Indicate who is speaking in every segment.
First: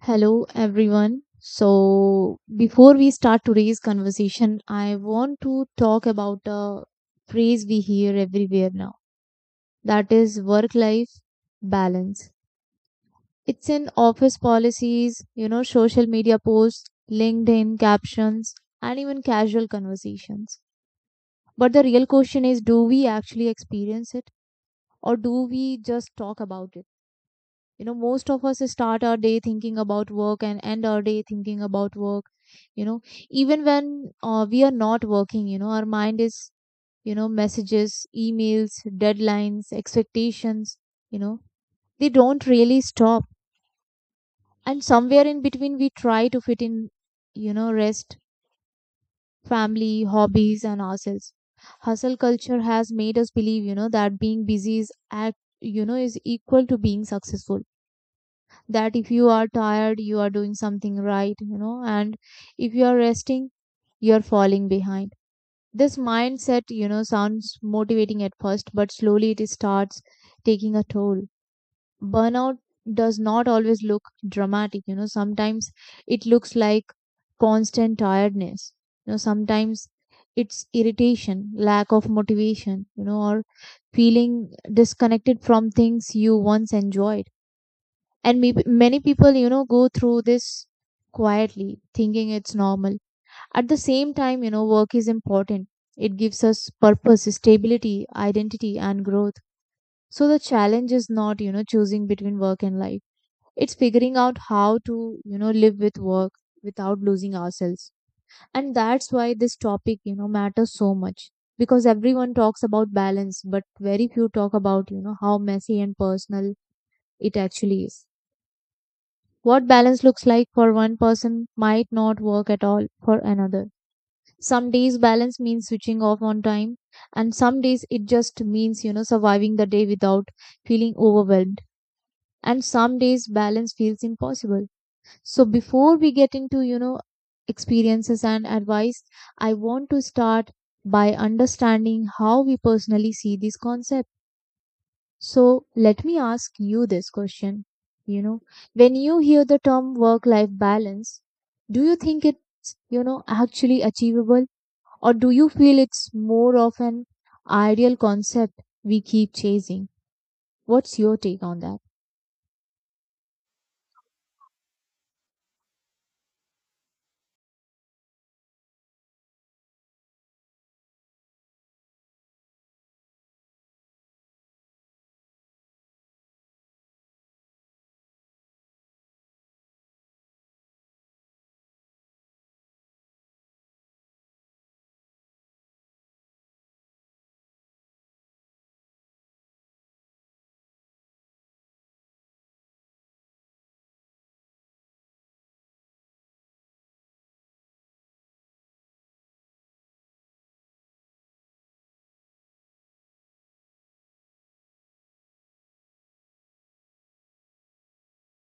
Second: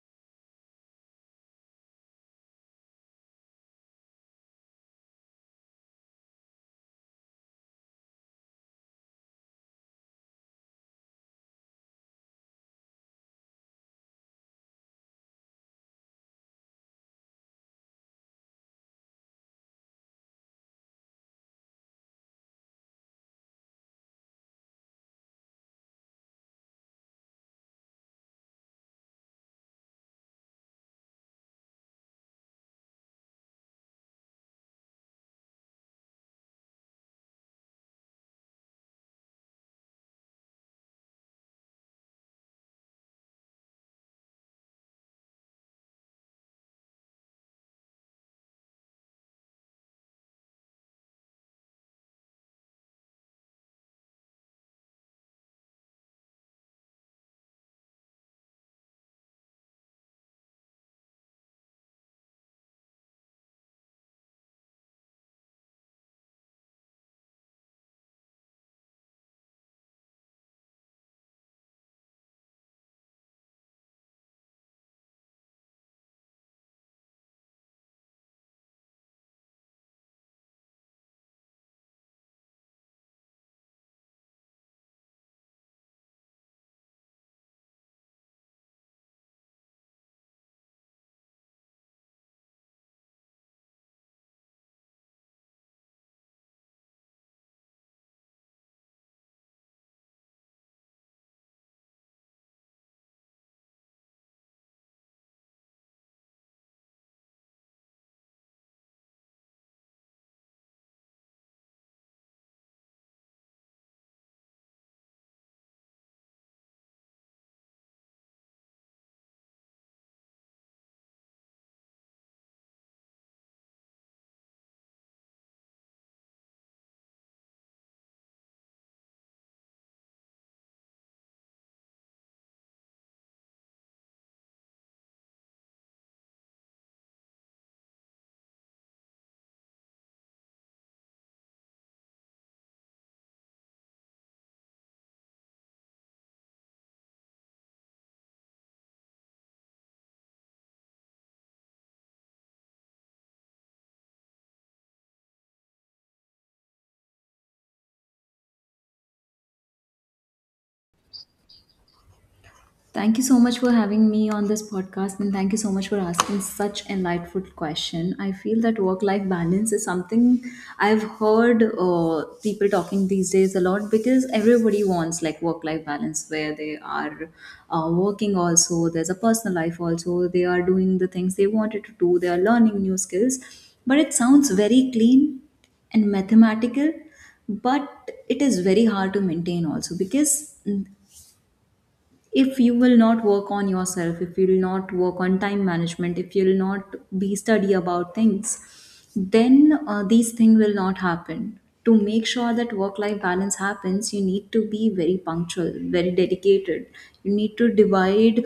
Speaker 1: Hello, everyone. So, before we start today's conversation, I want to talk about a phrase we hear everywhere now, that is work life balance. It's in office policies, social media posts, LinkedIn captions, and even casual conversations. But the real question is, do we actually experience it, or do we just talk about it? Most of us start our day thinking about work and end our day thinking about work you know Even when we are not working, our mind is, messages, emails, deadlines, expectations you know they don't really stop, and somewhere in between we try to fit in, rest, family, hobbies, and ourselves. Hustle culture has made us believe, that being busy is act you know is equal to being successful, that if you are tired, you are doing something right, and if you are resting, you are falling behind. This mindset, sounds motivating at first, but slowly it starts taking a toll. Burnout does not always look dramatic. Sometimes it looks like constant tiredness. Sometimes it's irritation, lack of motivation, or feeling disconnected from things you once enjoyed. And maybe many people go through this quietly, thinking it's normal. At the same time, work is important. It gives us purpose, stability, identity, and growth. So the challenge is not, choosing between work and life. It's figuring out how to, live with work without losing ourselves. And that's why this topic, matters so much, because everyone talks about balance, but very few talk about, how messy and personal it actually is. What balance looks like for one person might not work at all for another. Some days balance means switching off on time, and some days it just means surviving the day without feeling overwhelmed. And some days balance feels impossible. So before we get into experiences and advice, I want to start by understanding how we personally see this concept. So let me ask you this question. You know, when you hear the term work-life balance, do you think it's actually achievable, or do you feel it's more of an ideal concept we keep chasing? What's your take on that?
Speaker 2: Thank you so much for having me on this podcast, and thank you so much for asking such an insightful question. I feel that work life balance is something I've heard people talking these days a lot because everybody wants like work life balance where they are working also, there's a personal life also, they are doing the things they wanted to do, they are learning new skills. But it sounds very clean and mathematical, but it is very hard to maintain also, because if you will not work on yourself, if you will not work on time management, if you will not be study about things, then these things will not happen. To make sure that work life balance happens, you need to be very punctual, very dedicated. You need to divide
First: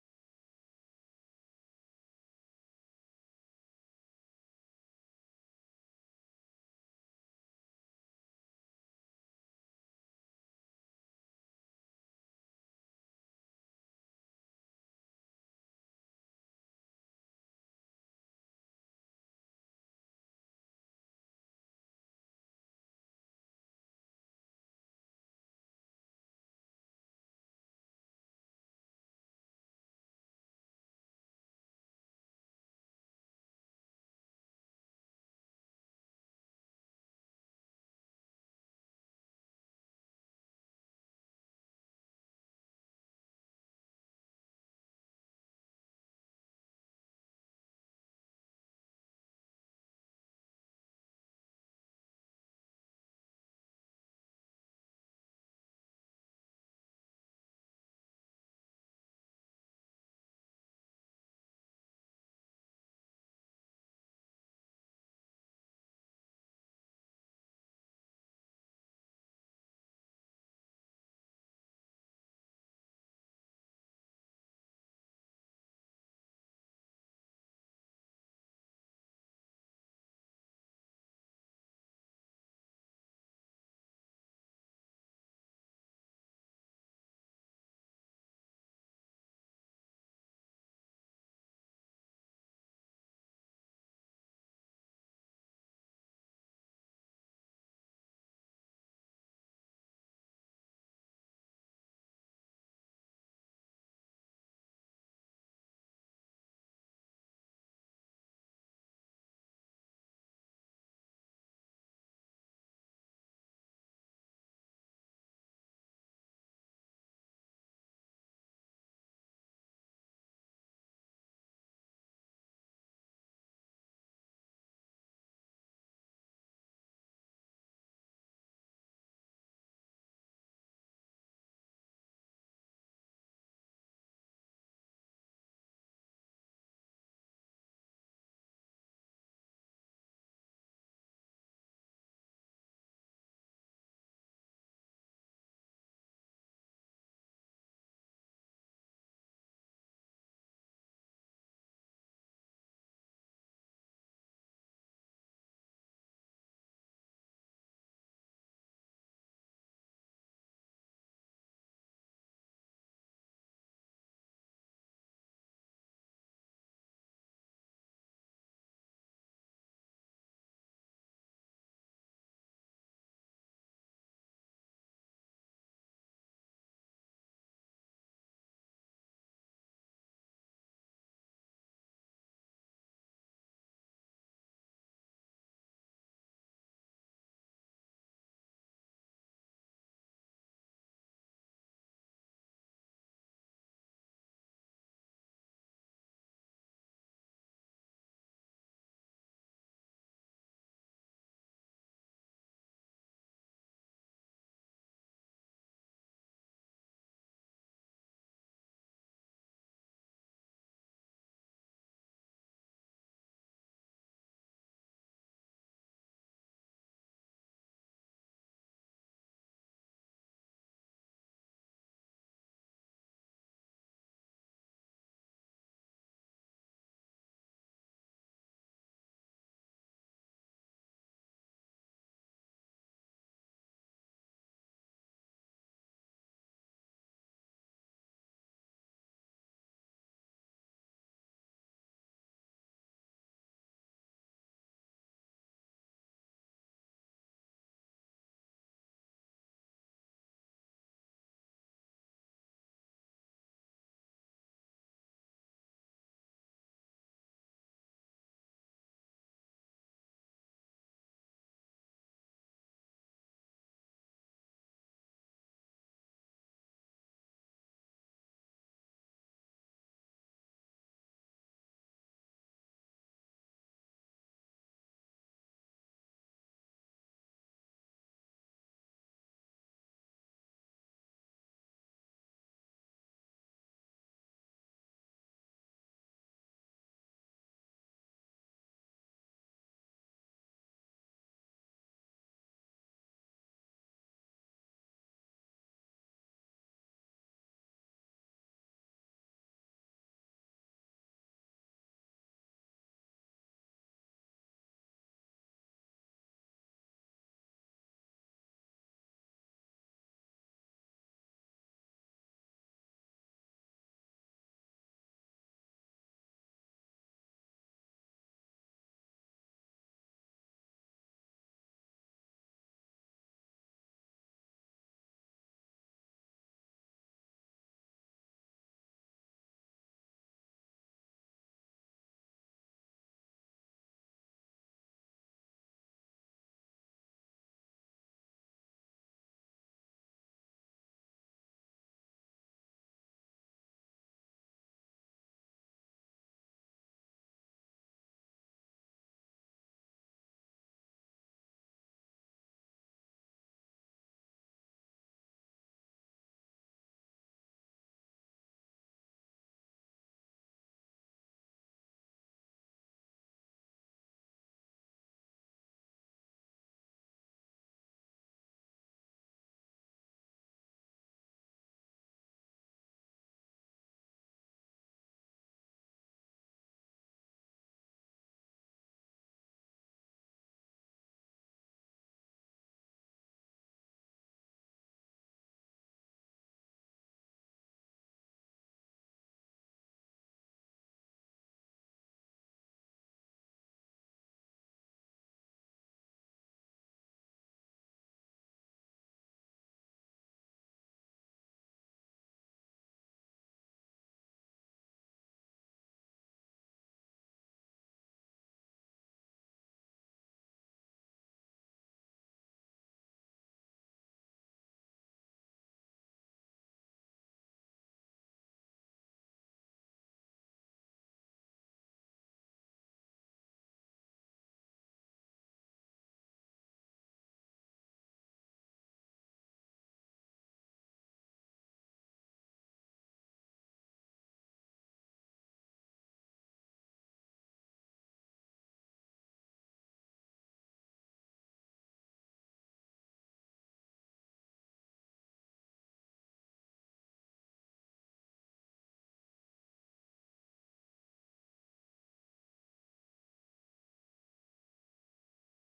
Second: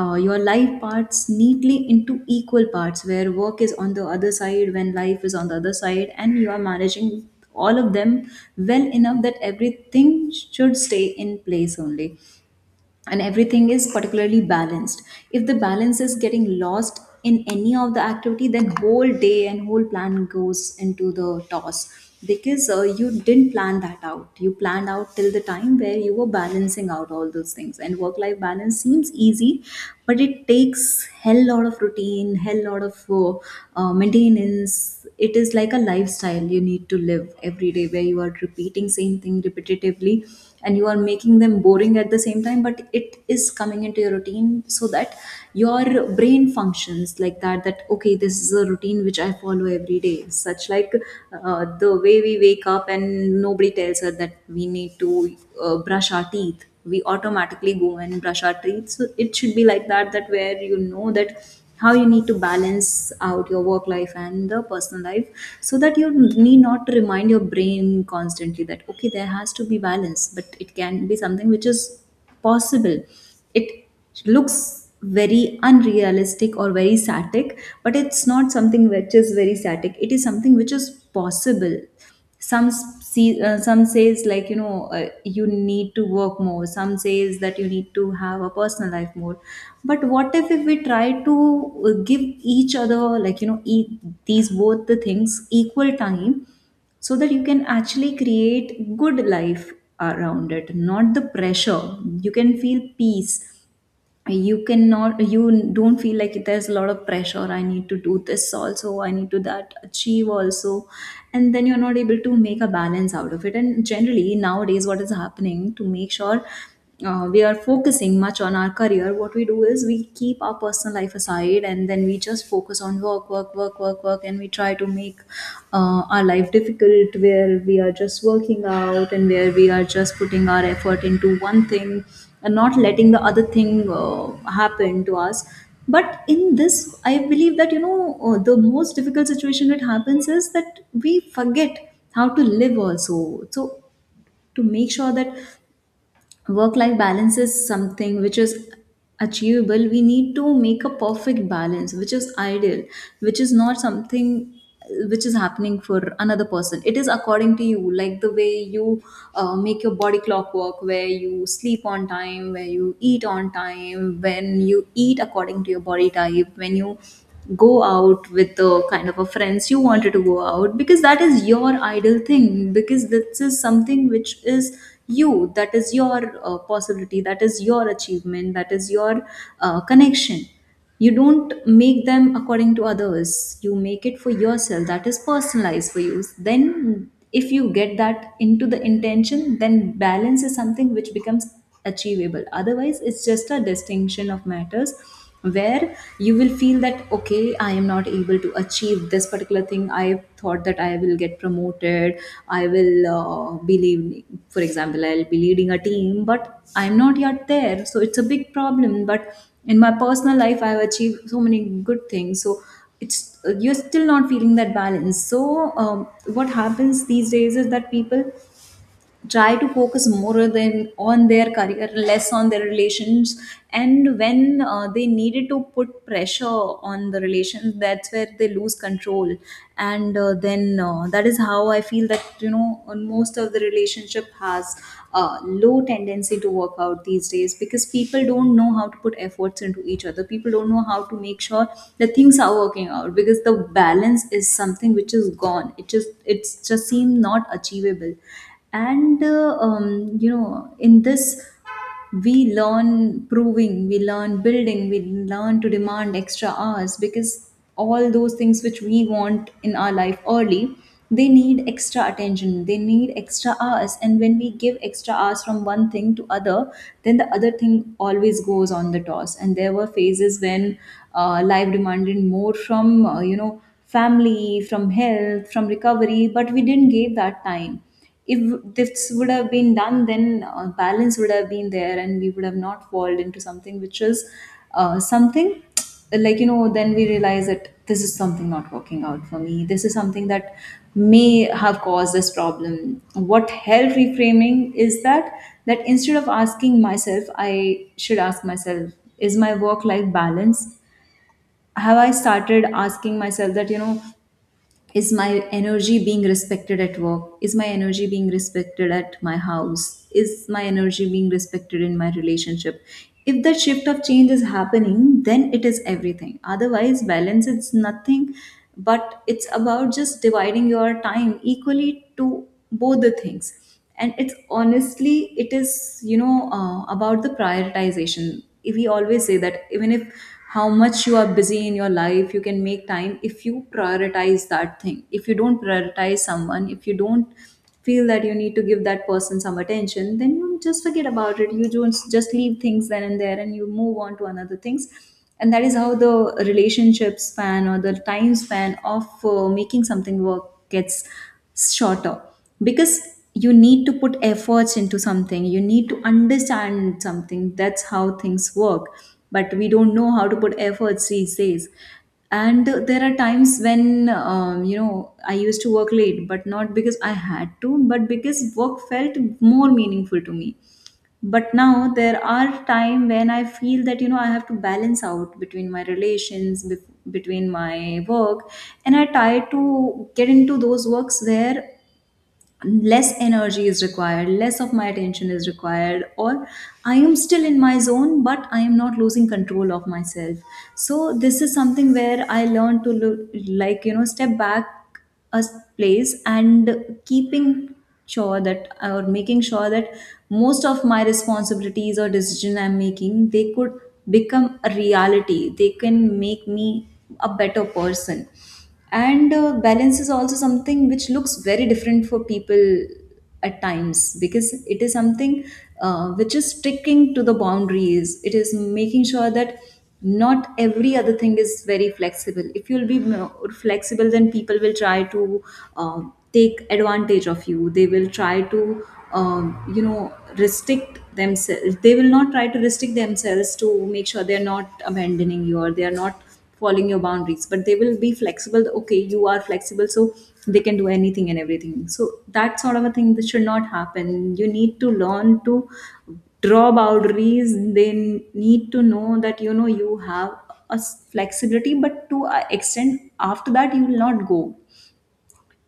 Speaker 2: your life parts neatly into equal parts where work is on the other side, when life is on the other side, and you are managing all of them well enough that everything should stay in place only and everything is particularly balanced. If the balance is getting lost in any of the activity, then whole day and whole plan goes into the toss, because you didn't plan that out. You planned out till the time where you were balancing out all those things, and work life balance seems easy, but it takes hell lot of routine, hell lot of maintenance. It is like a lifestyle you need to live every day, where you are repeating same thing repetitively and you are making them boring at the same time, but it is coming into your routine so that your brain functions like that, that okay, this is a routine which I follow every day, such like the way we wake up and nobody tells us that we need to brush our teeth, we automatically go and brush our teeth. So it should be like that, that where you know that how you need to balance out your work life and the personal life, so that you need not to remind your brain constantly that okay, there has to be balance. But it can be something which is possible. It looks very unrealistic or very static, but it's not something which is very static, it is something which is possible. See, some says like, you know, you need to work more, some says that you need to have a personal life more. But what if we try to give each other, like you know, these both the things equal time, so that you can actually create good life around it, not the pressure. You can feel peace. You cannot, you don't feel like there's a lot of pressure, I need to do this also, I need to that achieve also, and then you're not able to make a balance out of it. And generally nowadays what is happening, to make sure we are focusing much on our career, what we do is we keep our personal life aside, and then we just focus on work, work, work, work, work, and we try to make our life difficult, where we are just working out and where we are just putting our effort into one thing and not letting the other thing happen to us. But in this, I believe that, you know, the most difficult situation that happens is that we forget how to live also. So to make sure that work life balance is something which is achievable, we need to make a perfect balance which is ideal, which is not something which is happening for another person. It is according to you, like the way you make your body clock work, where you sleep on time, where you eat on time, when you eat according to your body type, when you go out with the kind of a friends you wanted to go out, because that is your ideal thing, because this is something which is you. That is your possibility, that is your achievement, that is your connection. You don't make them according to others, you make it for yourself, that is personalized for you. Then if you get that into the intention, then balance is something which becomes achievable. Otherwise it's just a distinction of matters, where you will feel that okay, I am not able to achieve this particular thing. I thought that I will get promoted, I will be leading, for example I'll be leading a team, but I'm not yet there, so it's a big problem. But in my personal life I've achieved so many good things, so it's, you're still not feeling that balance. So what happens these days is that people try to focus more than on their career, less on their relations, and when they needed to put pressure on the relations, that's where they lose control. And then that is how I feel that, you know, on most of the relationship has a low tendency to work out these days, because people don't know how to put efforts into each other, people don't know how to make sure that things are working out, because the balance is something which is gone. It just, it's just seem not achievable. And you know, in this we learn proving, we learn building, we learn to demand extra hours, because all those things which we want in our life early, they need extra attention, they need extra hours, and when we give extra hours from one thing to other, then the other thing always goes on the toss. And there were phases when life demanded more from, you know, family, from health, from recovery, but we didn't give that time. If this would have been done, then balance would have been there, and we would have not fallen into something which is something like, you know. Then we realize that this is something not working out for me. This is something that may have caused this problem. What help reframing is that? That instead of asking myself, I should ask myself, is my work life balance? Have I started asking myself that, you know, is my energy being respected at work, is my energy being respected at my house, is my energy being respected in my relationship? If that shift of change is happening, then it is everything. Otherwise balance is nothing, but it's about just dividing your time equally to both the things. And it's honestly, it is, you know, about the prioritization. If we always say that, even if how much you are busy in your life, you can make time if you prioritize that thing. If you don't prioritize someone, if you don't feel that you need to give that person some attention, then you just forget about it. You don't just leave things then and there, and you move on to another things. And that is how the relationship span or the time span of making something work gets shorter, because you need to put efforts into something, you need to understand something, that's how things work. But we don't know how to put efforts these days. And there are times when, you know, I used to work late, but not because I had to, but because work felt more meaningful to me. But now there are time when I feel that, you know, I have to balance out between my relations between my work. And I try to get into those works where less energy is required, less of my attention is required, or I am still in my zone but I am not losing control of myself. So this is something where I learned to look, like you know, step back a place and keeping sure that, or making sure that most of my responsibilities or decision I'm making, they could become a reality, they can make me a better person. And balance is also something which looks very different for people at times, because it is something which is sticking to the boundaries. It is making sure that not every other thing is very flexible. If you'll be more flexible, then people will try to uh, take advantage of you. They will try to, um, you know, restrict themselves, they will not try to restrict themselves to make sure they're not abandoning you, or they are not following your boundaries, but they will be flexible. Okay, you are flexible, so they can do anything and everything. So that sort of a thing that should not happen. You need to learn to draw boundaries. They need to know that, you know, you have a flexibility, but to a extent, after that you will not go.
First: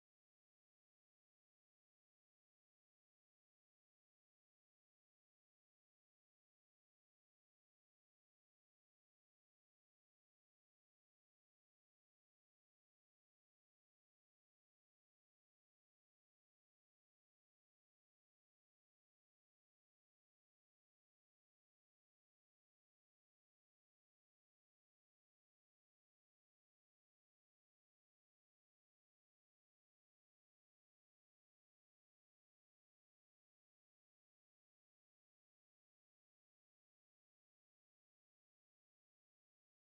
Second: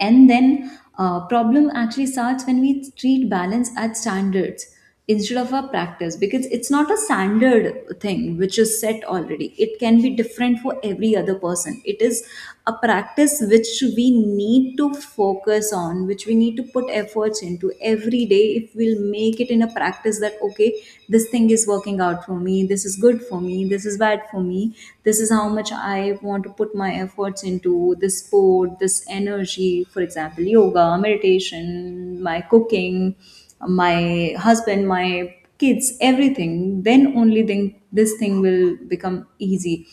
Speaker 2: And then problem actually starts when we treat balance as standards instead of a practice, because it's not a standard thing which is set already. It can be different for every other person. It is a practice which we need to focus on, which we need to put efforts into every day. If we'll make it in a practice that okay, this thing is working out for me, this is good for me, this is bad for me, this is how much I want to put my efforts into this sport, this energy, for example, yoga, meditation, my cooking, my husband, my kids, everything, then only then this thing will become easy.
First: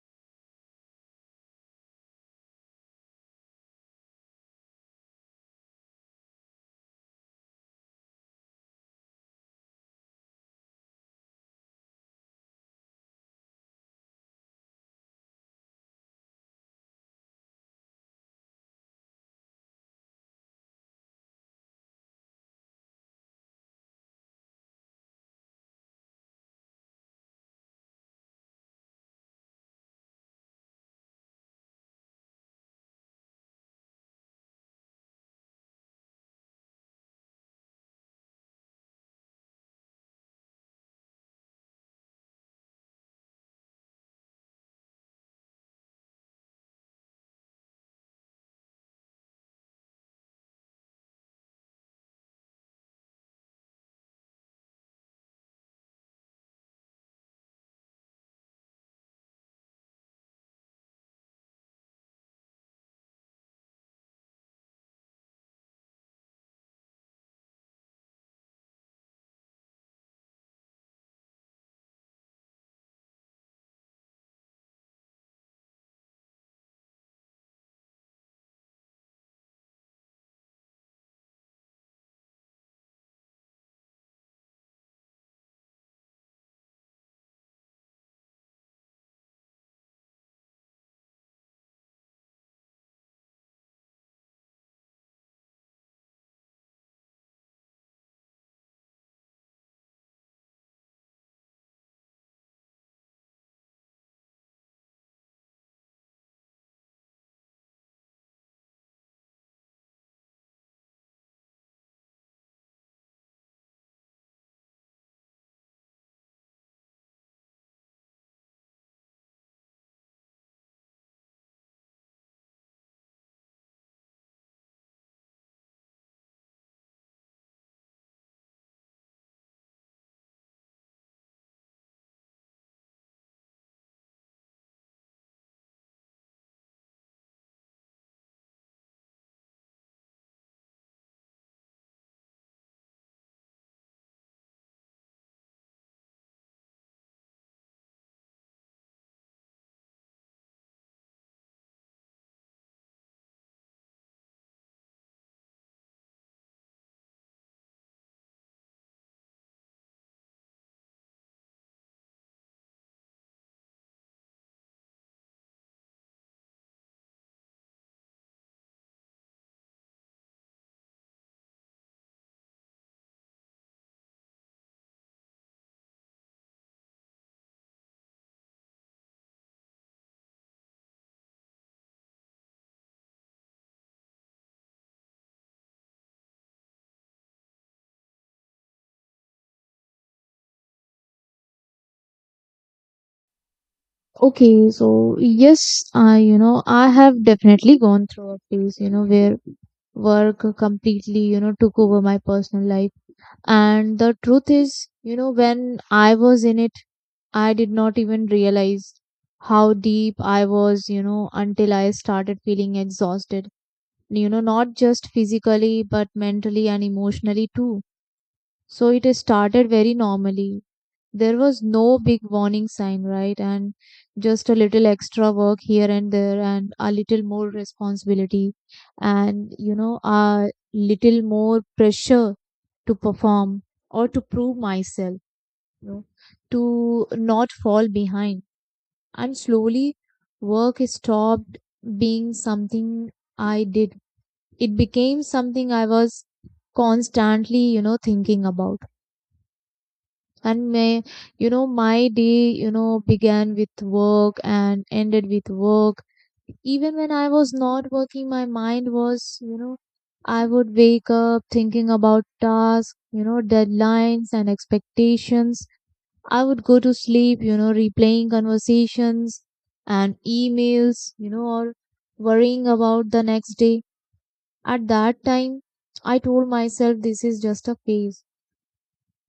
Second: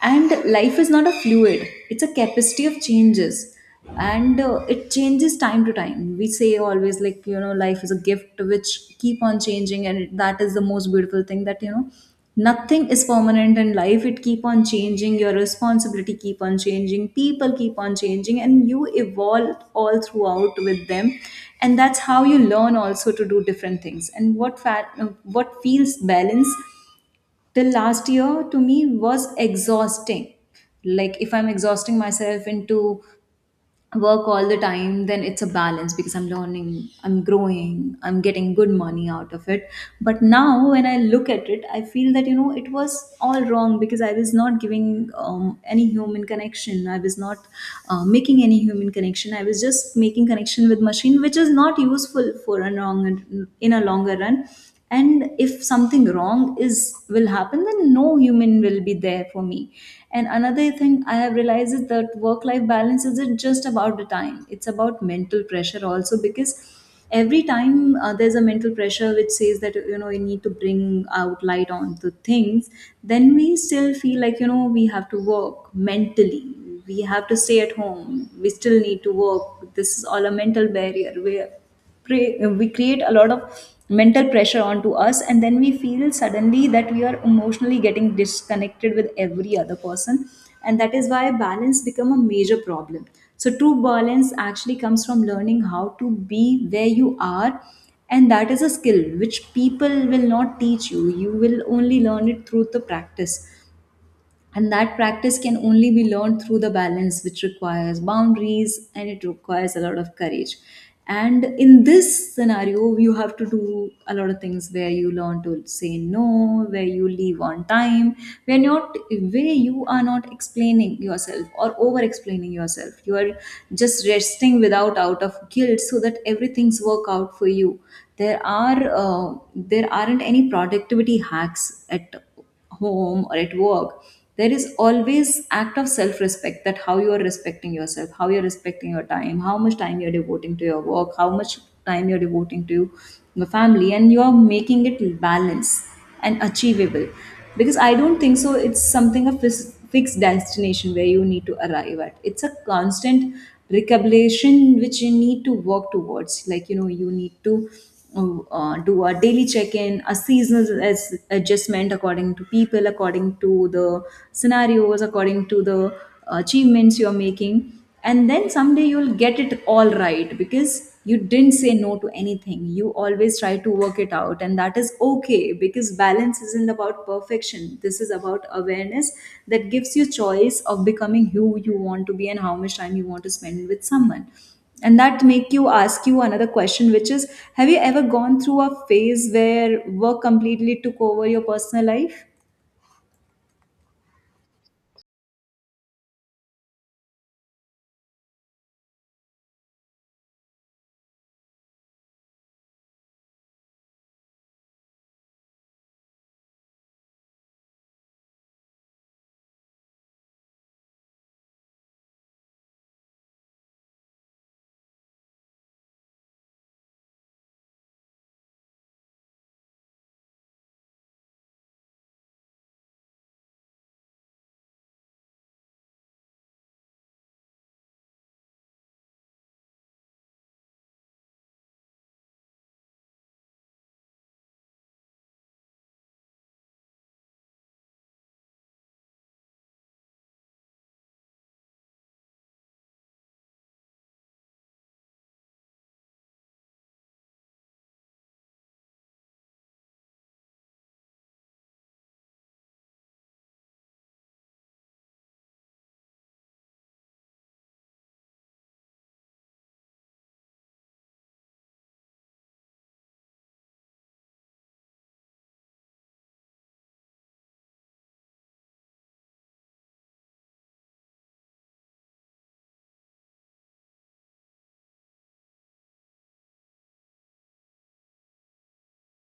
Speaker 2: And life is not a fluid, it's a capacity of changes. And it changes time to time. We say always, like, you know, life is a gift which keep on changing, and that is the most beautiful thing, that you know nothing is permanent in life. It keep on changing, your responsibility keep on changing, people keep on changing, and you evolve all throughout with them. And that's how you learn also to do different things and what feels balance. The last year to me was exhausting. Like, if I'm exhausting myself into work all the time, then it's a balance because I'm learning, I'm growing, I'm getting good money out of it. But now when I look at it, I feel that you know it was all wrong, because I was not giving any human connection. I was not making any human connection. I was just making connection with machine, which is not useful for a long, in a longer run. And if something wrong is, will happen, then no human will be there for me. And another thing I have realized is that work life balance isn't just about the time, it's about mental pressure also, because every time there's a mental pressure which says that you know you need to bring out light onto things. Then we still feel like you know we have to work mentally, we have to stay at home, we still need to work. This is all a mental barrier where we create a lot of mental pressure onto us, and then we feel suddenly that we are emotionally getting disconnected with every other person. And that is why balance become a major problem. So true balance actually comes from learning how to be where you are. And that is a skill which people will not teach you, you will only learn it through the practice. And that practice can only be learned through the balance, which requires boundaries, and it requires a lot of courage. And in this scenario, you have to do a lot of things where you learn to say no, where you leave on time, where not, where you are not explaining yourself or over explaining yourself, you are just resting without, out of guilt, so that everything's work out for you. There are there aren't any productivity hacks at home or at work. There is always act of self respect, that how you are respecting yourself, how you are respecting your time, how much time you're devoting to your work, how much time you're devoting to your family, and you're making it balance and achievable. Because I don't think so it's something, a fixed destination where you need to arrive at. It's a constant recalibration which you need to work towards, like you know you need to do a daily check-in, a seasonal as adjustment according to people, according to the scenarios, according to the achievements you're making. And then someday you'll get it all right, because you didn't say no to anything. You always try to work it out, and that is okay, because balance isn't about perfection. This is about awareness that gives you choice of becoming who you want to be and how much time you want to spend with someone. And that make you ask you another question, which is, have you ever gone through a phase where work completely took over your personal life?
Speaker 1: Okay, so yes, I you know I have definitely gone through a phase where work completely took over my personal life, and the truth is, when I was in it, I did not even realize how deep I was, until I started feeling exhausted, not just physically, but mentally and emotionally too. So it started very normally. There was no big warning sign, right? And just a little extra work here and there, and a little more responsibility, and a little more pressure to perform or to prove myself, you know, to not fall behind. And slowly, work stopped being something I did. It became something I was constantly thinking about. And my day, began with work and ended with work. Even when I was not working, my mind was. I would wake up thinking about tasks, deadlines, and expectations. I would go to sleep, replaying conversations and emails, or worrying about the next day. At that time, I told myself this is just a phase,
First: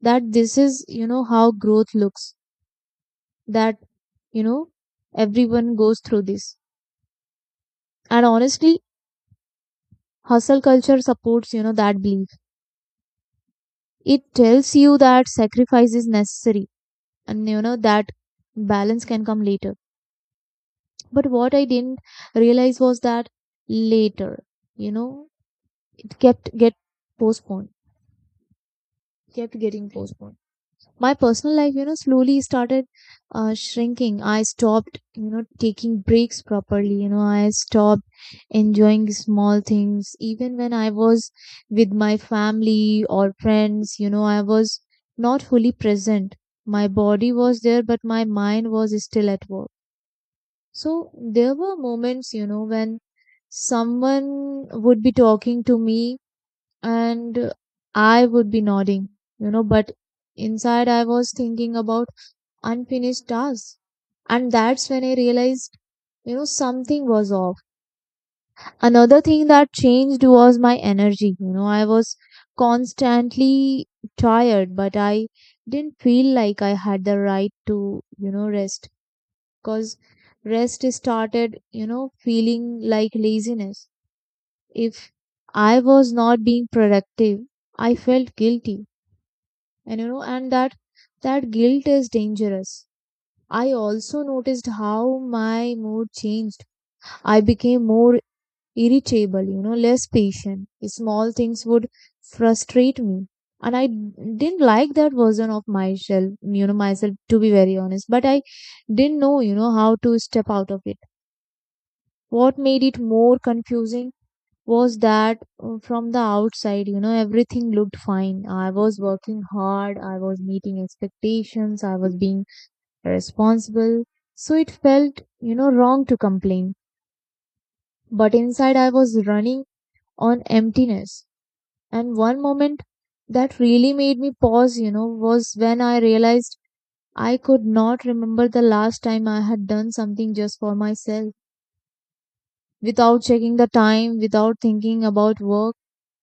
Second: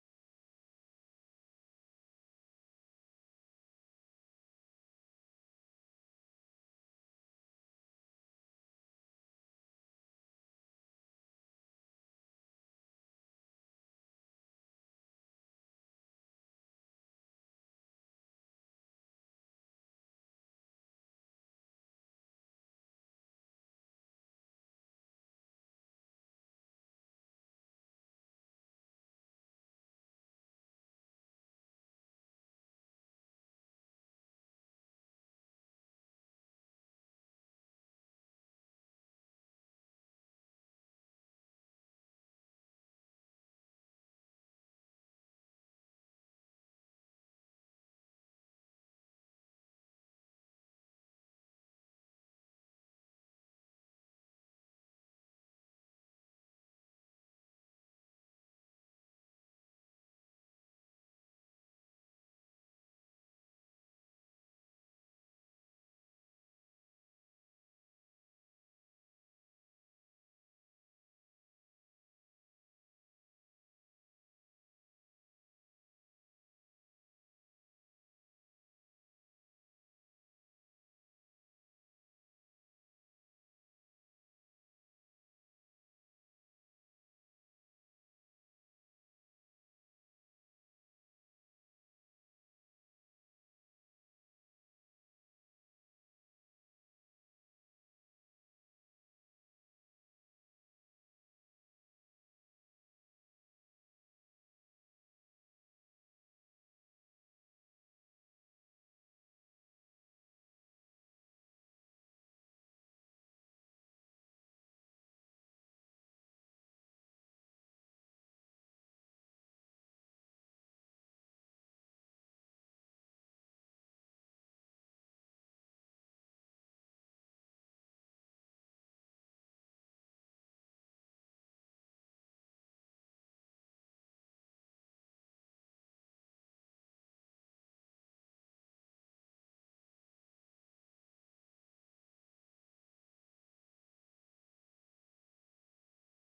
Speaker 1: that this is how growth looks, that, you know, everyone goes through this. And honestly, hustle culture supports that belief. It tells you that sacrifice is necessary, and that balance can come later. But what I didn't realize was that later, you know, it postponed, kept getting postponed. My personal life slowly started shrinking. I stopped taking breaks properly. I stopped enjoying small things. Even when I was with my family or friends, I was not fully present. My body was there, but my mind was still at work. So there were moments when someone would be talking to me and I would be nodding, but inside I was thinking about unfinished tasks. And that's when I realized something was off. Another thing that changed was my energy. I was constantly tired, but I didn't feel like I had the right to rest, because rest started feeling like laziness. If I was not being productive, I felt guilty. And that guilt is dangerous. I also noticed how my mood changed. I became more irritable, less patient. Small things would frustrate me. And I didn't like that version of myself, to be very honest. But I didn't know how to step out of it. What made it more confusing was that from the outside, everything looked fine. I was working hard, I was meeting expectations, I was being responsible. So it felt wrong to complain. But inside, I was running on emptiness. And one moment that really made me pause, was when I realized I could not remember the last time I had done something just for myself, without checking the time, without thinking about work.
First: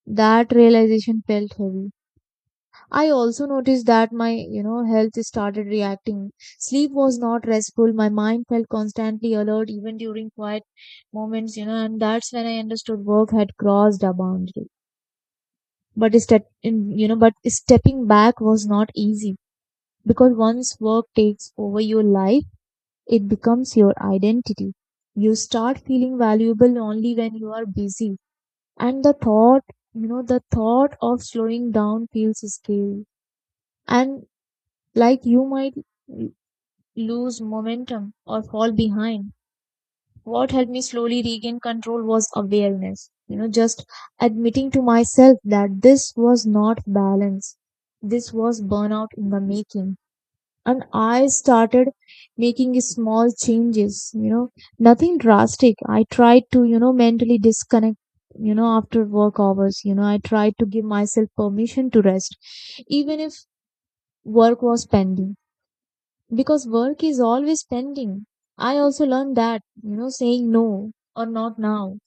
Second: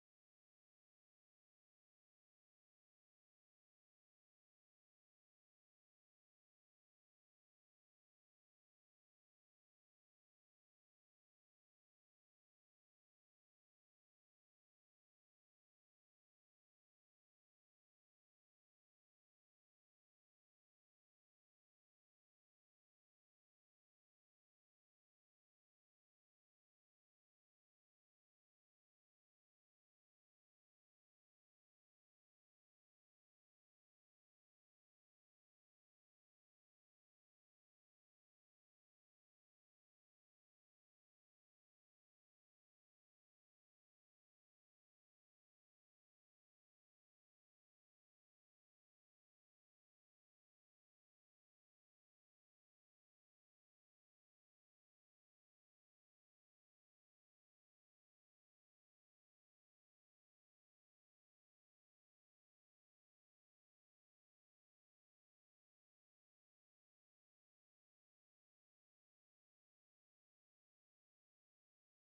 Speaker 1: That realization felt heavy. I also noticed that my health started reacting. Sleep was not restful. My mind felt constantly alert, even during quiet moments, and that's when I understood work had crossed a boundary. But step, in- you know, but stepping back was not easy, because once work takes over your life, it becomes your identity. You start feeling valuable only when you are busy, and the thought of slowing down feels scary. And like you might l- lose momentum or fall behind. What helped me slowly regain control was awareness. Just admitting to myself that this was not balance. This was burnout in the making. And I started making small changes, nothing drastic. I tried to mentally disconnect, after work hours. I tried to give myself permission to rest, even if work was pending, because work is always pending. I also learned that saying no or not now,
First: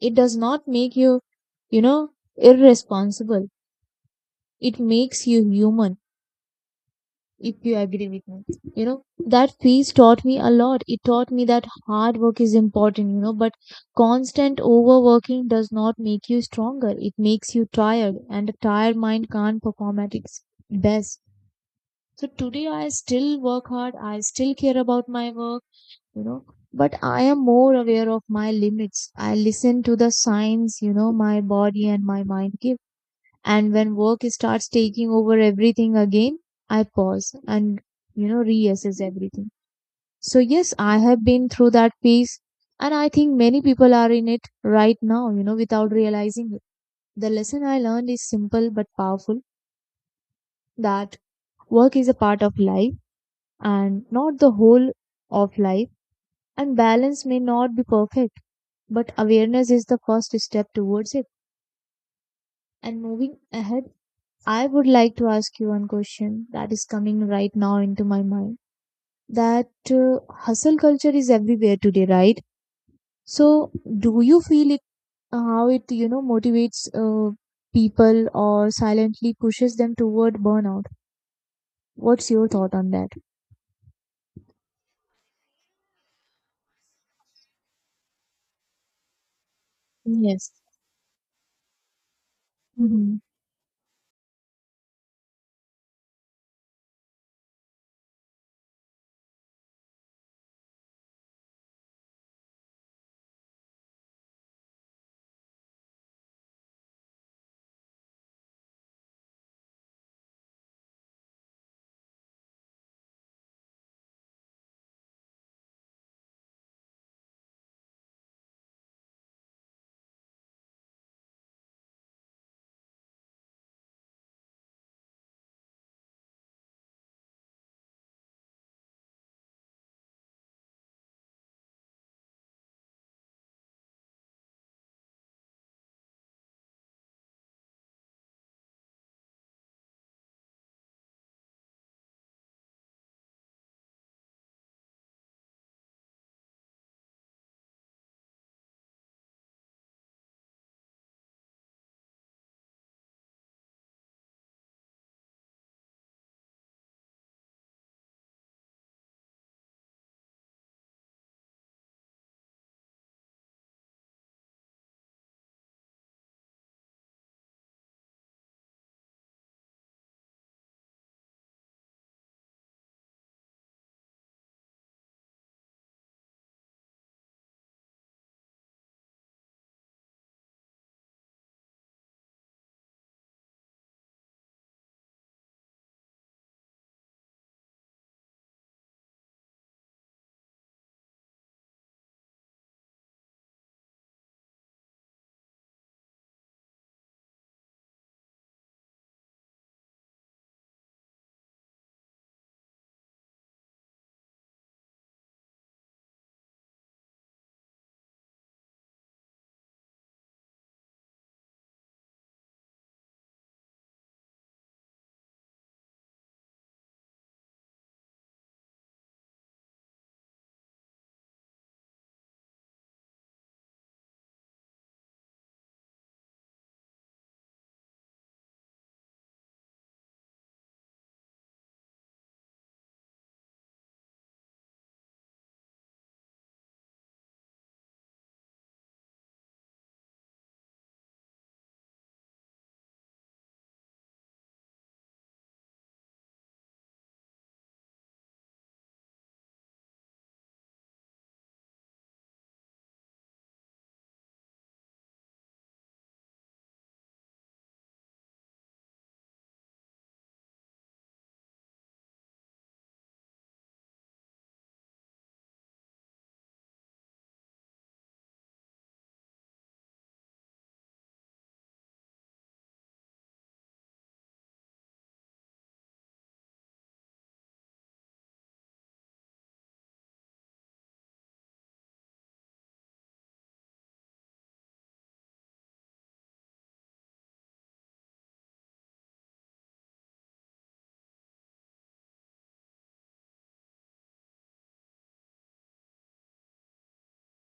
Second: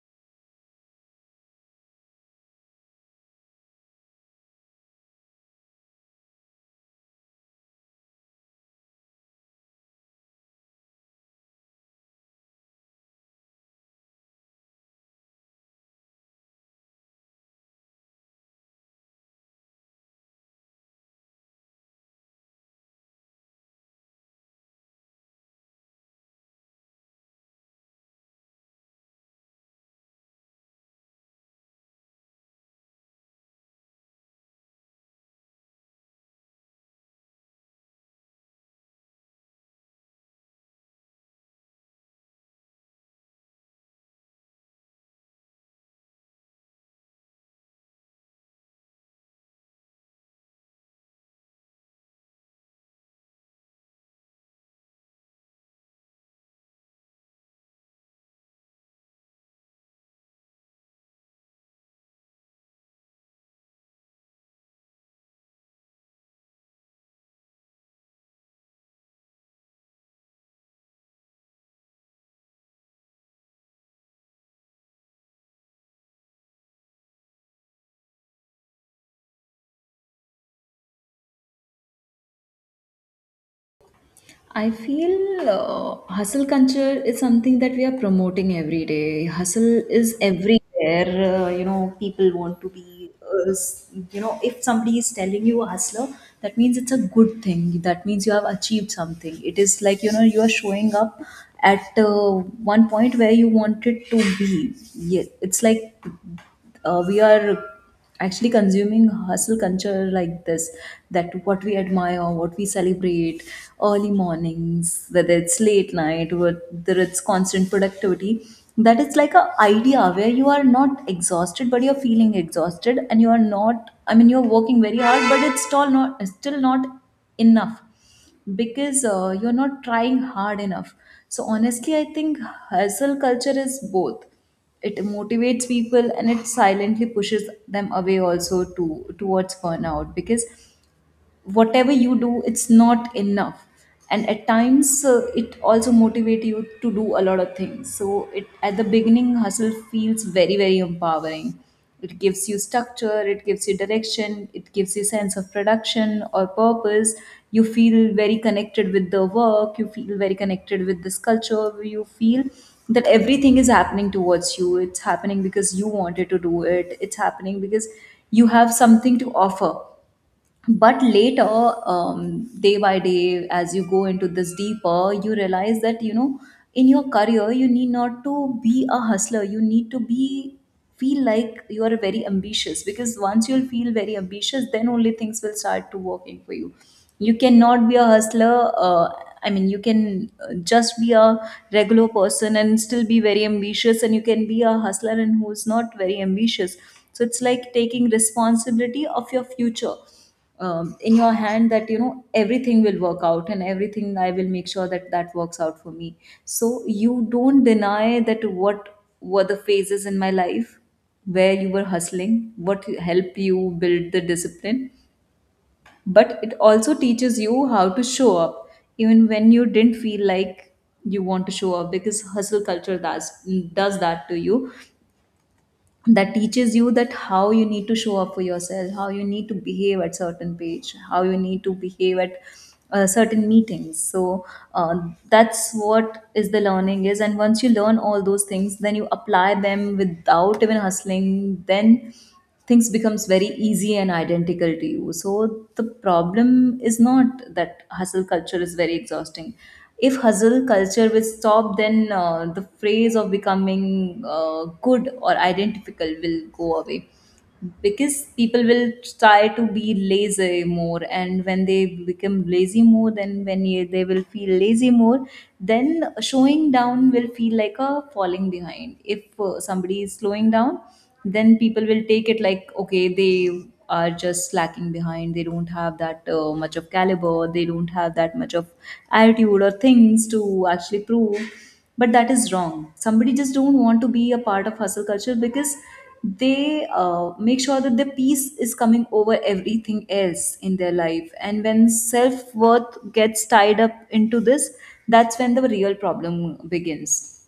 Speaker 1: it does not make you irresponsible. It makes you human, if you agree with me. You know, that piece taught me a lot. It taught me that hard work is important, but constant overworking does not make you stronger. It makes you tired, and a tired mind can't perform at its best. So today I still work hard. I still care about my work. you know but I am more aware of my limits. I listen to the signs my body and my mind give. And when work starts taking over everything again, I pause and reassess everything. So yes, I have been through that phase, and I think many people are in it right now, without realizing it. The lesson I learned is simple but powerful, that work is a part of life and not the whole of life. And balance may not be perfect, but awareness is the first step towards it. And moving ahead, I would like to ask you one question that is coming right now into my mind, that hustle culture is everywhere today, right? So, do you feel it how it motivates people, or silently pushes them toward burnout? What's your thought on that?
Speaker 2: I feel hustle culture is something that we are promoting every day. Hustle is
Speaker 1: Yes.
Speaker 2: everywhere. You know, people want to be,
Speaker 1: Mhm.
Speaker 2: you know, if somebody is telling you a hustler, that means it's a good thing. That means you have achieved something. It is like, you know, you are showing up at one point where you wanted to be. Yeah, it's like we are actually consuming hustle culture like this, that what we admire, what we celebrate, early mornings, whether it's late night, whether it's constant productivity. That is like a idea where you are not exhausted but you're feeling exhausted, and you are not, I mean you're working very hard, but it's still not enough. Because you're not trying hard enough. So honestly, I think hustle culture is both. It motivates people and it silently pushes them away also to towards burnout, because whatever you do, it's not enough. And at times, it also motivate you to do a lot of things. So it, at the beginning, hustle feels very very empowering. It gives you structure, it gives you direction, it gives you sense of production or purpose. You feel very connected with the work, you feel very connected with this culture, you feel that everything is happening towards you. It's happening because you wanted to do it, it's happening because you have something to offer. But later, day by day, as you go into this deeper, you realize that you know in your career you need not to be a hustler, you need to be, feel like you are very ambitious. Because once you'll feel very ambitious, then only things will start to working for you. You cannot be a hustler, I mean you can just be a regular person and still be very ambitious, and you can be a hustler and who's not very ambitious. So it's like taking responsibility of your future, in your hand, that you know everything will work out and everything, I will make sure that that works out for me. So you don't deny that what were the phases in my life where you were hustling, what helped you build the discipline. But it also teaches you how to show up even when you didn't feel like you want to show up, because hustle culture does that to you. That teaches you that how you need to show up for yourself, how you need to behave at certain page, how you need to behave at certain meetings. So uh, that's what is the learning is. And once you learn all those things, then you apply them without even hustling, then things becomes very easy and identical to you. So the problem is not that hustle culture is very exhausting. If hustle culture will stop, then the phrase of becoming good or identical will go away, because people will try to be lazy more, and when they become lazy more, then when you, they will feel lazy more, then showing down will feel like a falling behind. If somebody is slowing down, then people will take it like okay, they are just slacking behind, they don't have that much of caliber, they don't have that much of attitude or things to actually prove. But that is wrong. Somebody just don't want to be a part of hustle culture because they make sure that the peace is coming over everything else in their life. And when self-worth gets tied up into this, that's when the real problem begins.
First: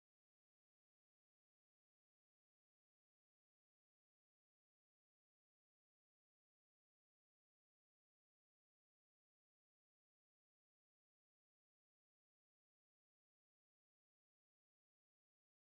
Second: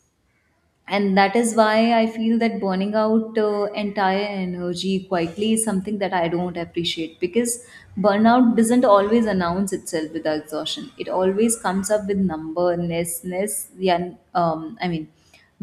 Speaker 2: And that is why I feel that burning out entire energy quietly is something that I don't appreciate. Because burnout doesn't always announce itself with exhaustion, it always comes up with numberlessness. Yeah, I mean,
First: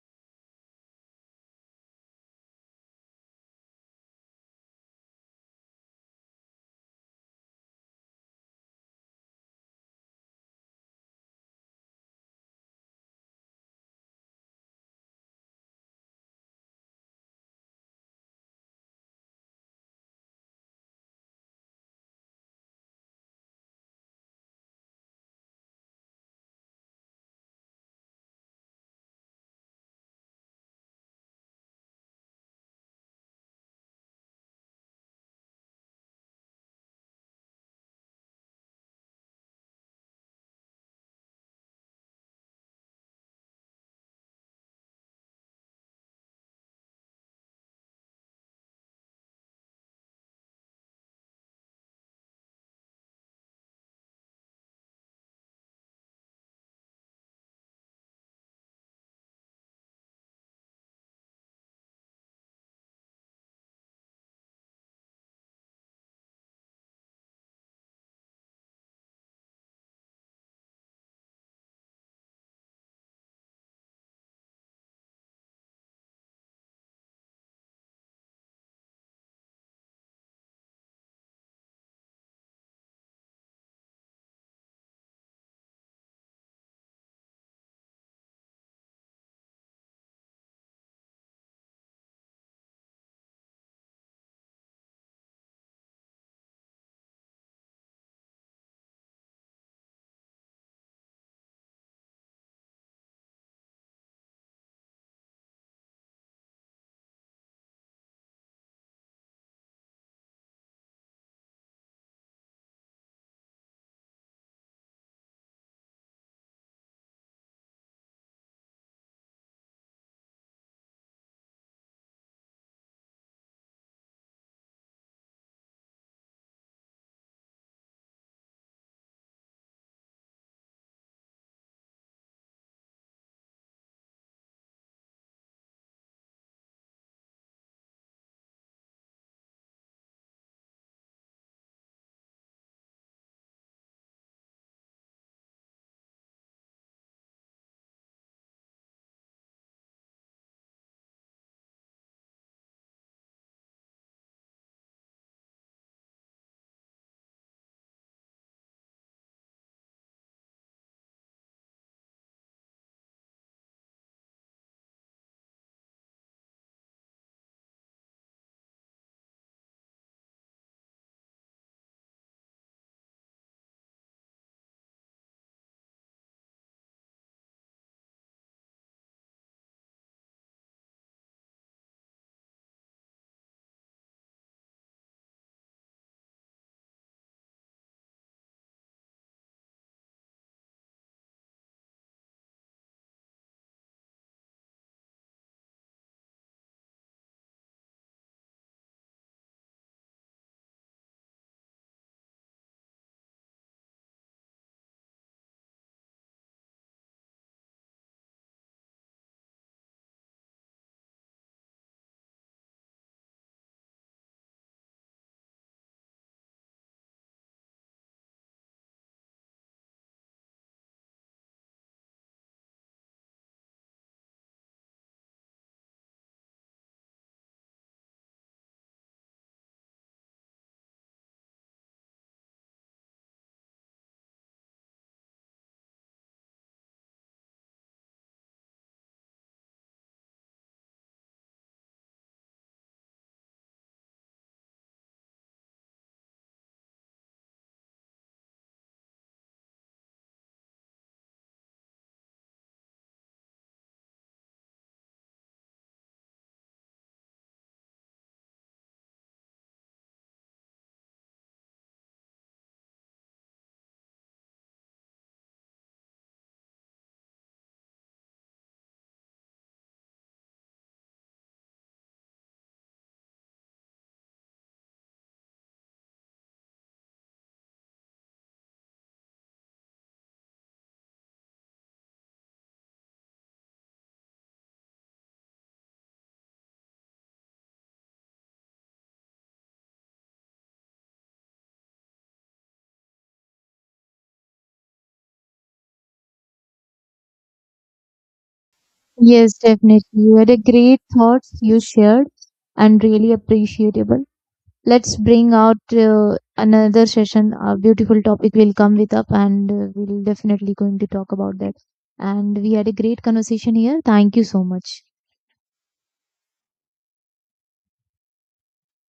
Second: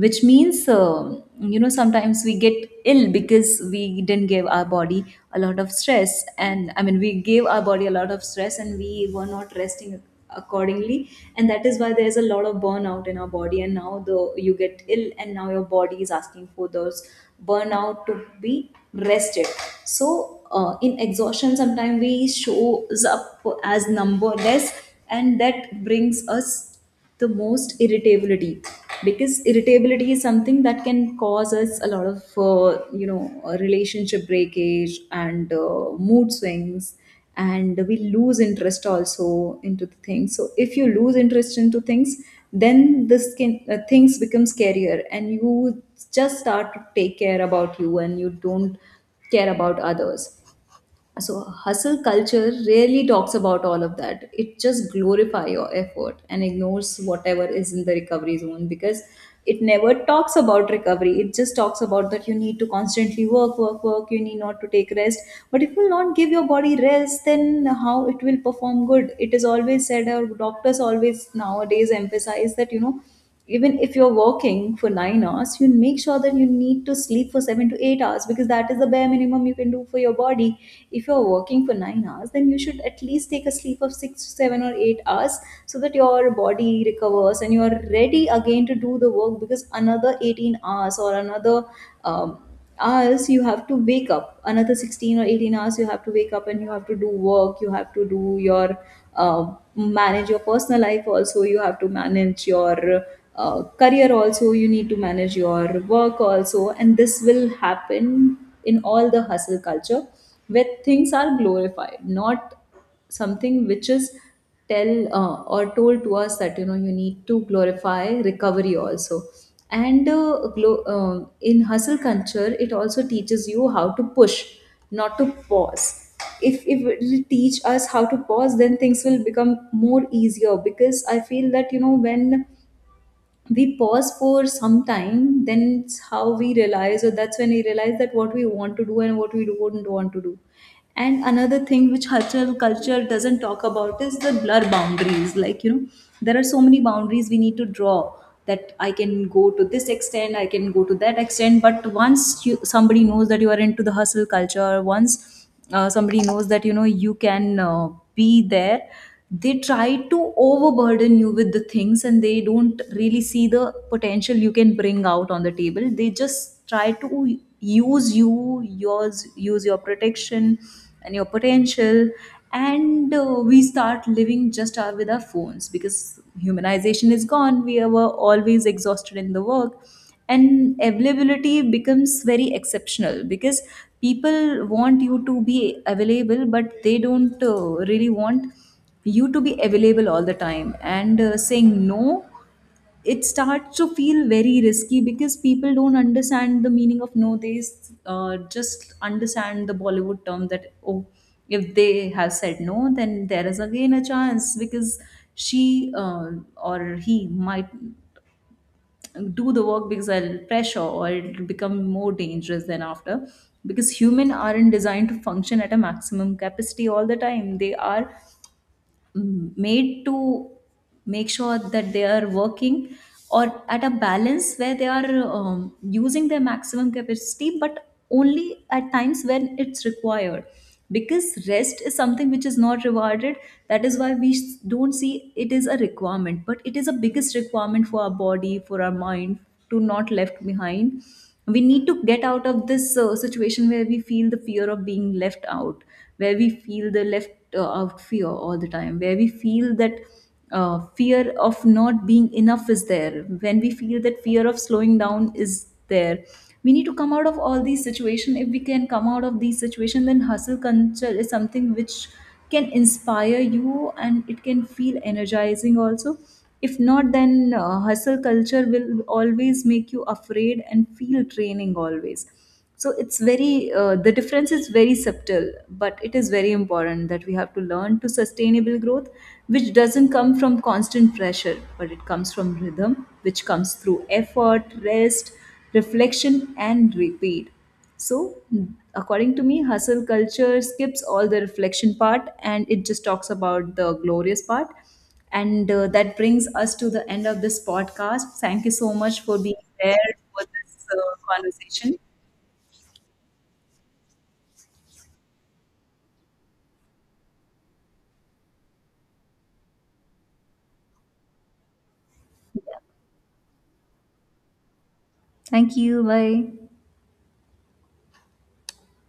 Speaker 2: which means, you know, sometimes we get ill because we didn't give our body a lot of stress, and I mean, we gave our body a lot of stress and we were not resting accordingly. And that is why there's a lot of burnout in our body, and now the, you get ill and now your body is asking for those burnout to be rested. So in exhaustion, sometimes we shows up as numberless, and that brings us the most irritability. Because irritability is something that can cause us a lot of relationship breakage and mood swings. And we lose interest also into the things. So if you lose interest into things, then this can things become scarier, and you just start to take care about you and you don't care about others. So hustle culture rarely talks about all of that, it just glorify your effort and ignores whatever is in the recovery zone. Because it never talks about recovery, it Just talks about that you need to constantly work. You need not to take rest. But if you not give your body rest, then how it will perform good? It is always said, our doctors always nowadays emphasize that even if you're working for 9 hours, you make sure that you need to sleep for 7 to 8 hours, because that is the bare minimum you can do for your body. If you're working for 9 hours, then you should at least take a sleep of 6 to 7 or 8 hours, so that your body recovers and you are ready again to do the work. Because another 18 hours or another um, hours you have to wake up, another 16 or 18 hours you have to wake up and you have to do work. You have to do your manage your personal life also, you have to manage your career also, you need to manage your work also, and this will happen in all the hustle culture where things are glorified, not something which is tell or told to us that you need to glorify recovery also. And in hustle culture, it also teaches you how to push, not to pause. If it will teach us how to pause, then things will become more easier, because I feel that when we pause for some time, then it's how we realize, or that's when we realize that what we want to do and what we don't want to do. And another thing which cultural culture doesn't talk about is the blur boundaries, like there are so many boundaries we need to draw, that I can go to this extent, I can go to that extent. But once you somebody knows that you are into the hustle culture, once somebody knows that you can be there, they try to overburden you with the things, and they don't really see the potential you can bring out on the table. They just try to use you yours, use your protection and your potential. And we start living just our, with our phones, because humanization is gone, we were always exhausted in the work. And availability becomes very exceptional, because people want you to be available, but they don't really want you to be available all the time. And saying no, it starts to feel very risky, because people don't understand the meaning of no. They just understand the Bollywood term that, oh, if they have said no, then there is again a chance, because she or he might do the work because I'll pressure, or it'll become more dangerous than after. Because human aren't designed to function at a maximum capacity all the time. They are made to make sure that they are working, or at a balance where they are using their maximum capacity but only at times when it's required. Because rest is something which is not rewarded. That is why we don't see it is a requirement, but it is a biggest requirement for our body, for our mind, to not left behind. We need to get out of this situation where we feel the fear of being left out, where we feel the left out fear all the time, where we feel that fear of not being enough is there, when we feel that fear of slowing down is there. We need to come out of all these situations. If we can come out of these situations, then hustle culture is something which can inspire you and it can feel energizing also. If not, then hustle culture will always make you afraid and feel draining always. So it's very the difference is very subtle, but it is very important that we have to learn to sustainable growth, which doesn't come from constant pressure, but it comes from rhythm, which comes through effort, rest, reflection and repeat. So, according to me, hustle culture skips all the reflection part and it just talks about the glorious part. And that brings us to the end of this podcast. Thank you so much for being
Speaker 1: Yes,
Speaker 2: there
Speaker 1: definitely. You
Speaker 2: for
Speaker 1: had a
Speaker 2: this
Speaker 1: great thoughts you
Speaker 2: conversation.
Speaker 1: shared, and really appreciable. Let's bring out another session. A beautiful topic will come with up, and we'll definitely going to talk about that. And we had a great conversation here. Thank you so much.
Speaker 2: Thank you. Bye.